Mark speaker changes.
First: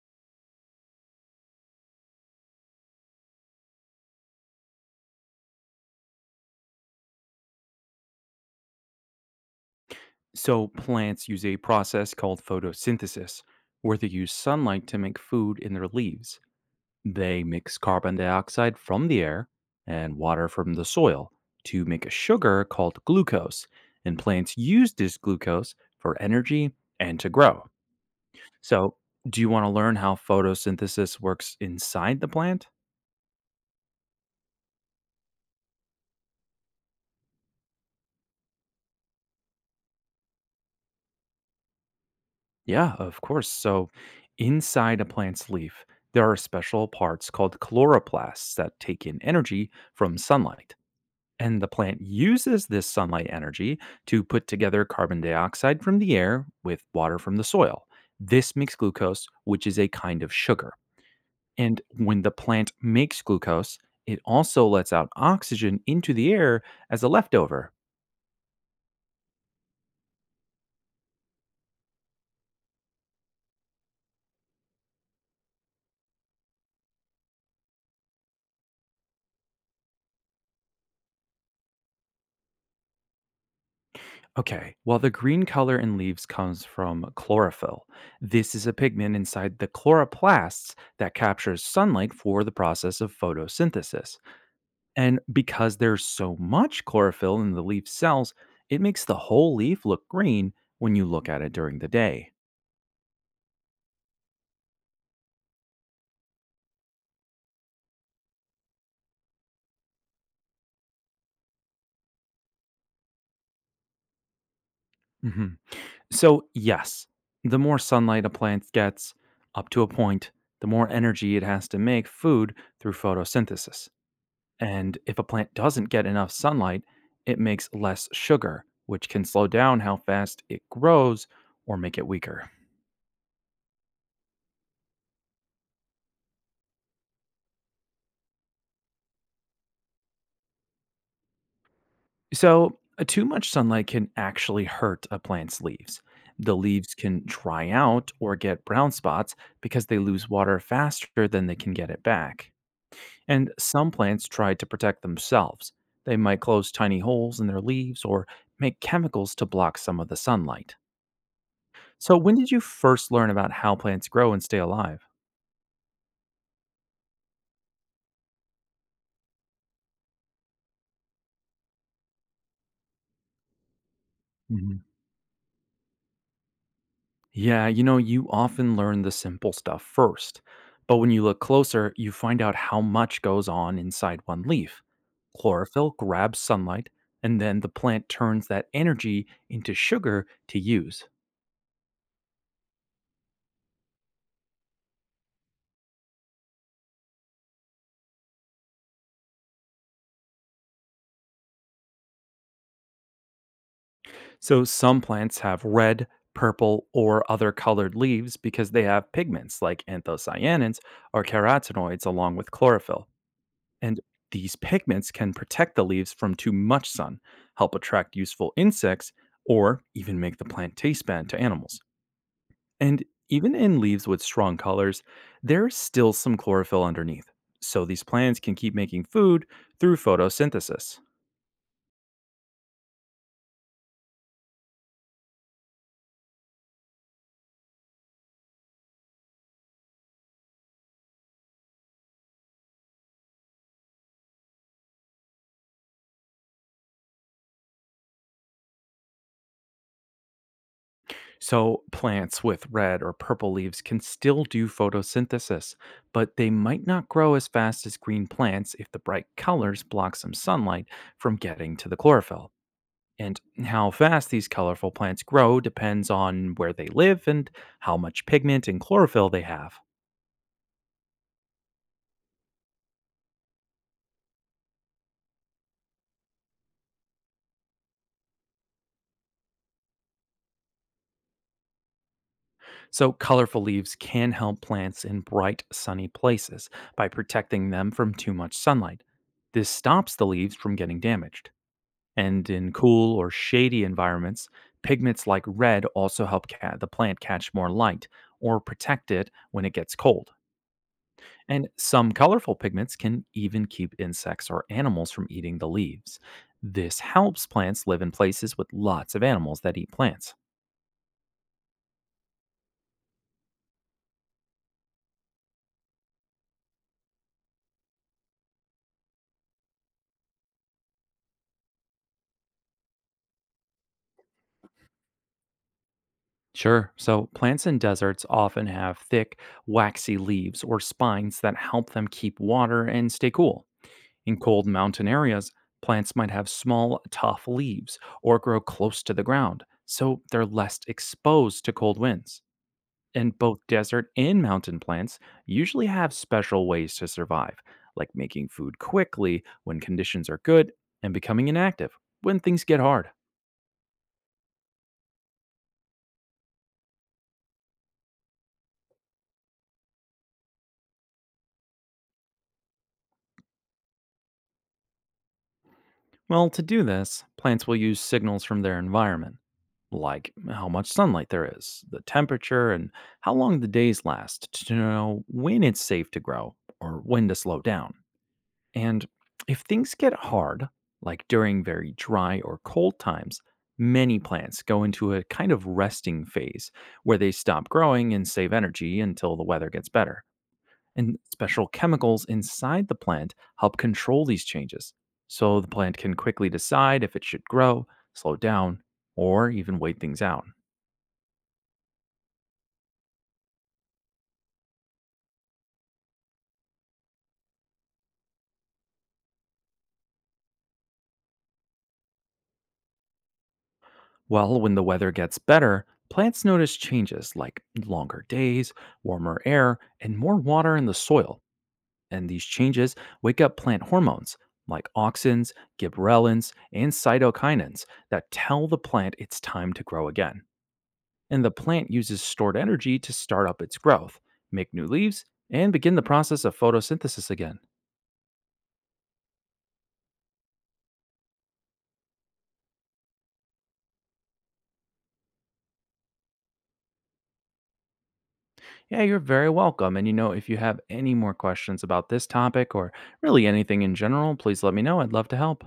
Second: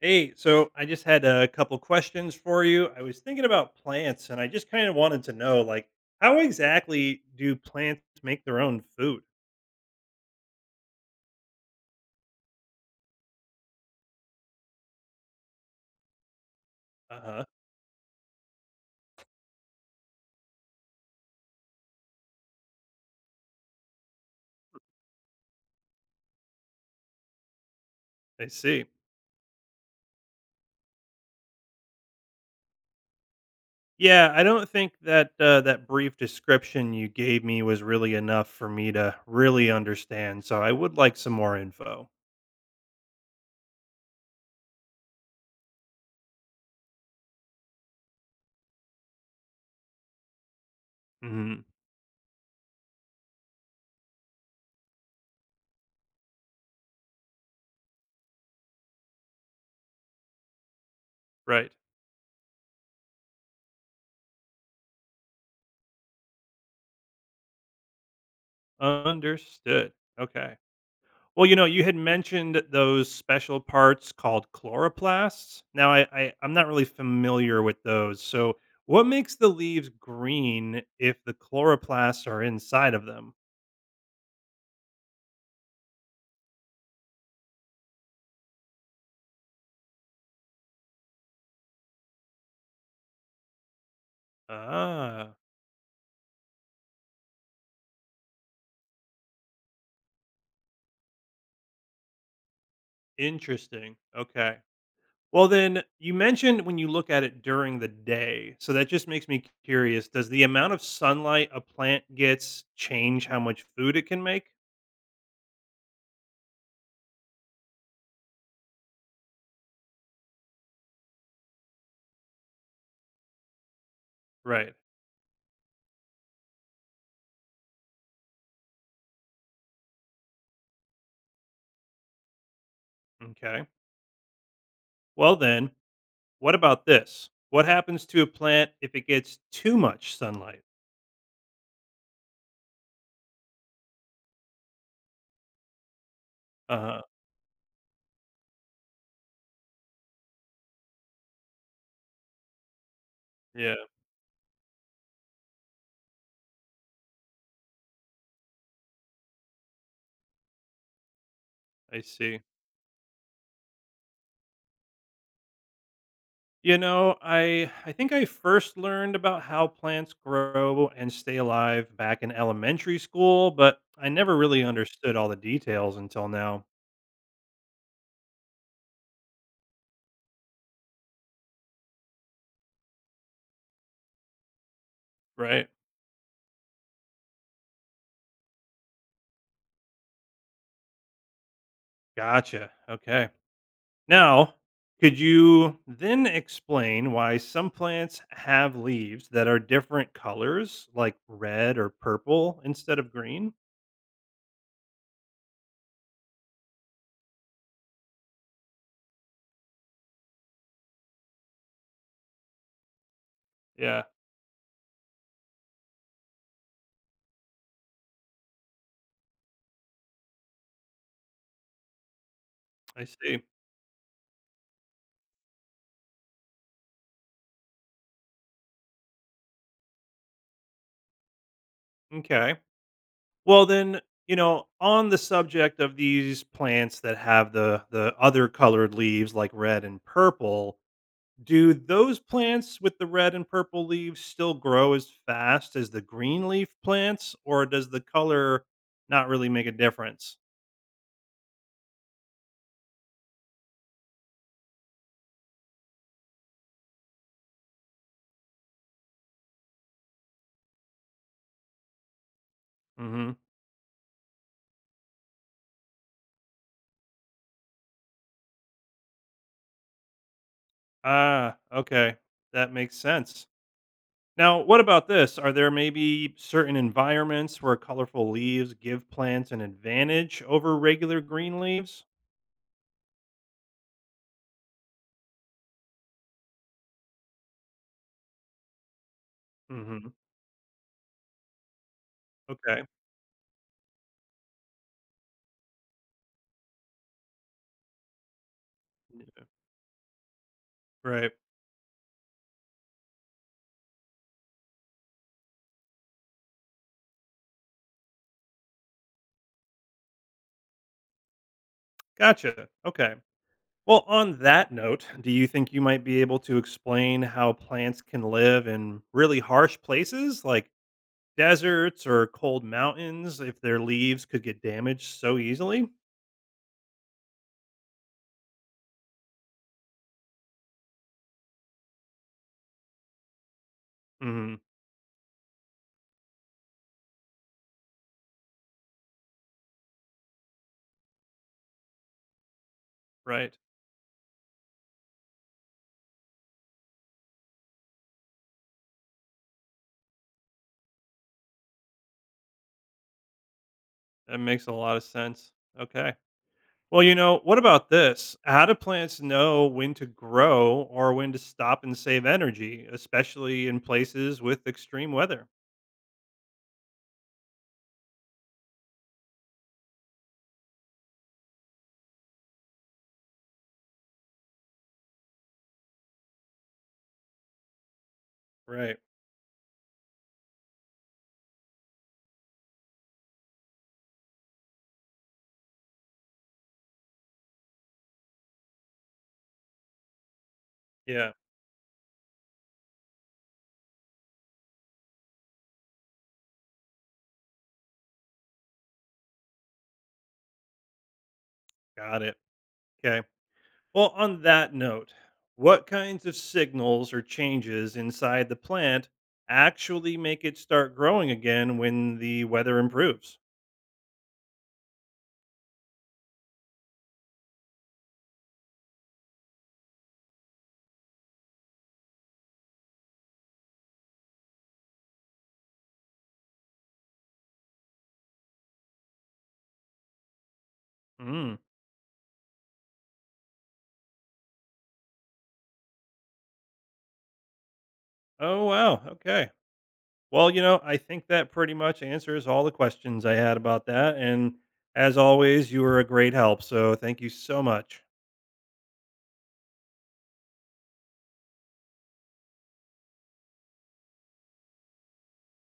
Speaker 1: Hey, so I just had a couple questions for you. I was thinking about plants and I just kind of wanted to know like how exactly do plants make their own food?
Speaker 2: So, plants use a process called photosynthesis, where they use sunlight to make food in their leaves. They
Speaker 1: Uh-huh.
Speaker 2: mix carbon dioxide from the air and water from the soil to make a sugar called glucose, and plants use this glucose for energy and to grow.
Speaker 1: I see.
Speaker 2: So, do you want to learn how photosynthesis works inside the plant?
Speaker 1: Yeah, I don't think that that brief description you gave me was really enough for me to really understand. So I would like some more info.
Speaker 2: Yeah, of course. So, inside a plant's leaf, there are special parts called chloroplasts that take in energy from sunlight. And
Speaker 1: Mhm.
Speaker 2: the plant uses this sunlight energy to put together carbon dioxide from the air with water from the soil. This makes glucose, which is a kind of sugar.
Speaker 1: Right.
Speaker 2: And when the plant makes glucose, it also lets out oxygen into the air as a leftover.
Speaker 1: Understood. Okay. Well, you know, you had mentioned those special parts called chloroplasts. Now, I'm not really familiar with those. So, what makes the leaves green if the chloroplasts are inside of them?
Speaker 2: Okay, well, the green color in leaves comes from chlorophyll. This is a pigment inside the chloroplasts that captures sunlight for the process of photosynthesis. And
Speaker 1: Ah,
Speaker 2: because there's so much chlorophyll in the leaf cells, it makes the whole leaf look green when you look at it during the day.
Speaker 1: interesting. Okay. Well, then you mentioned when you look at it during the day. So that just makes me curious. Does the amount of sunlight a plant gets change how much food it can make?
Speaker 2: Mhm. So, yes, the more sunlight a plant gets, up to a point, the more energy it has to make food through photosynthesis.
Speaker 1: Right.
Speaker 2: And if a plant doesn't get enough sunlight, it makes less sugar, which can slow down how fast it grows or make it weaker.
Speaker 1: Okay. Well, then what about this? What happens to a plant if it gets too much sunlight?
Speaker 2: So, too much sunlight can actually hurt a plant's leaves. The leaves
Speaker 1: Uh-huh.
Speaker 2: can dry out or get brown spots because they lose water faster than they can get it back. And
Speaker 1: Yeah,
Speaker 2: some plants try to protect themselves. They might close tiny holes in their leaves or make chemicals to block some of the sunlight.
Speaker 1: I
Speaker 2: So, when
Speaker 1: see.
Speaker 2: did you first learn about how plants grow and stay alive?
Speaker 1: You know, I think I first learned about how plants grow and stay alive back in elementary school, but I never really understood all the details until now.
Speaker 2: Yeah, you know, you often learn the simple stuff first, but when you look closer, you find out how much goes on inside one leaf.
Speaker 1: Right.
Speaker 2: Chlorophyll grabs sunlight, and then the plant turns that energy into sugar to use.
Speaker 1: Gotcha. Okay. Now, could you then explain why some plants have leaves that are different colors, like red or purple instead of green?
Speaker 2: So some plants have red, purple, or other colored leaves because they have pigments like anthocyanins or carotenoids along with chlorophyll. And
Speaker 1: Yeah,
Speaker 2: these pigments can protect the leaves from too much sun, help attract useful insects, or even make the plant taste bad to animals.
Speaker 1: I
Speaker 2: And
Speaker 1: see.
Speaker 2: even in leaves with strong colors, there's still some chlorophyll underneath. So these plants can keep making food through photosynthesis.
Speaker 1: Okay. Well, then, you know, on the subject of these plants that have the other colored leaves like red and purple, do those plants with the red and purple leaves still grow as fast as the green leaf plants or does the color not really make a difference?
Speaker 2: So plants with red or purple leaves can still do photosynthesis, but they might not grow as fast as green plants if the bright colors block some sunlight from getting to the chlorophyll.
Speaker 1: Mhm.
Speaker 2: And how fast these colorful plants grow depends on where they live and how much pigment and chlorophyll they have.
Speaker 1: Ah, okay. That makes sense. Now, what about this? Are there maybe certain environments where colorful leaves give plants an advantage over regular green leaves?
Speaker 2: So, colorful leaves can help plants in bright, sunny places by protecting them from too much sunlight. This
Speaker 1: Mhm.
Speaker 2: stops the leaves from getting damaged. And in
Speaker 1: Okay.
Speaker 2: cool or shady environments, pigments like red also help the plant catch more light or protect it when it gets cold.
Speaker 1: Right.
Speaker 2: And some colorful pigments can even keep insects or animals from eating the leaves. This helps plants live in places with lots of animals that eat plants.
Speaker 1: Gotcha. Okay. Well, on that note, do you think you might be able to explain how plants can live in really harsh places like deserts or cold mountains if their leaves could get damaged so easily?
Speaker 2: Sure. So, plants in deserts often have thick, waxy leaves or spines that help them keep water and stay cool. In
Speaker 1: Hmm.
Speaker 2: cold mountain areas, plants might have small, tough leaves or grow close to the ground, so they're less exposed to cold winds. And
Speaker 1: Right.
Speaker 2: both desert and mountain plants usually have special ways to survive, like making food quickly when conditions are good and becoming inactive when things get hard.
Speaker 1: That makes a lot of sense. Okay. Well, you know, what about this? How do plants know when to grow or when to stop and save energy, especially in places with extreme weather?
Speaker 2: Well, to do this, plants will use signals from their environment, like how much sunlight there is, the temperature, and how long the days last to know when it's safe to grow or when to slow down.
Speaker 1: Right.
Speaker 2: And if things get hard, like during very dry or cold times, many plants go into a kind of resting phase where they stop growing and save energy until the weather gets better. And
Speaker 1: Yeah.
Speaker 2: special chemicals inside the plant help control these changes. So the plant can quickly decide if it should grow, slow down, or even wait things out.
Speaker 1: Got it. Okay. Well, on that note, what kinds of signals or changes inside the plant actually make it start growing again when the weather improves?
Speaker 2: Well, when the weather gets better, plants notice changes like longer days, warmer air, and more water in the soil and these changes wake up plant hormones like auxins, gibberellins, and cytokinins that tell the plant it's time to grow again. And the
Speaker 1: Mm.
Speaker 2: plant uses stored energy to start up its growth, make new leaves, and begin the process of photosynthesis again.
Speaker 1: Oh, wow. Okay. Well, you know, I think that pretty much answers all the questions I had about that. And as always, you were a great help. So thank you so much.
Speaker 2: Yeah, you're very welcome. And you know, if you have any more questions about this topic or really anything in general, please let me know. I'd love to help.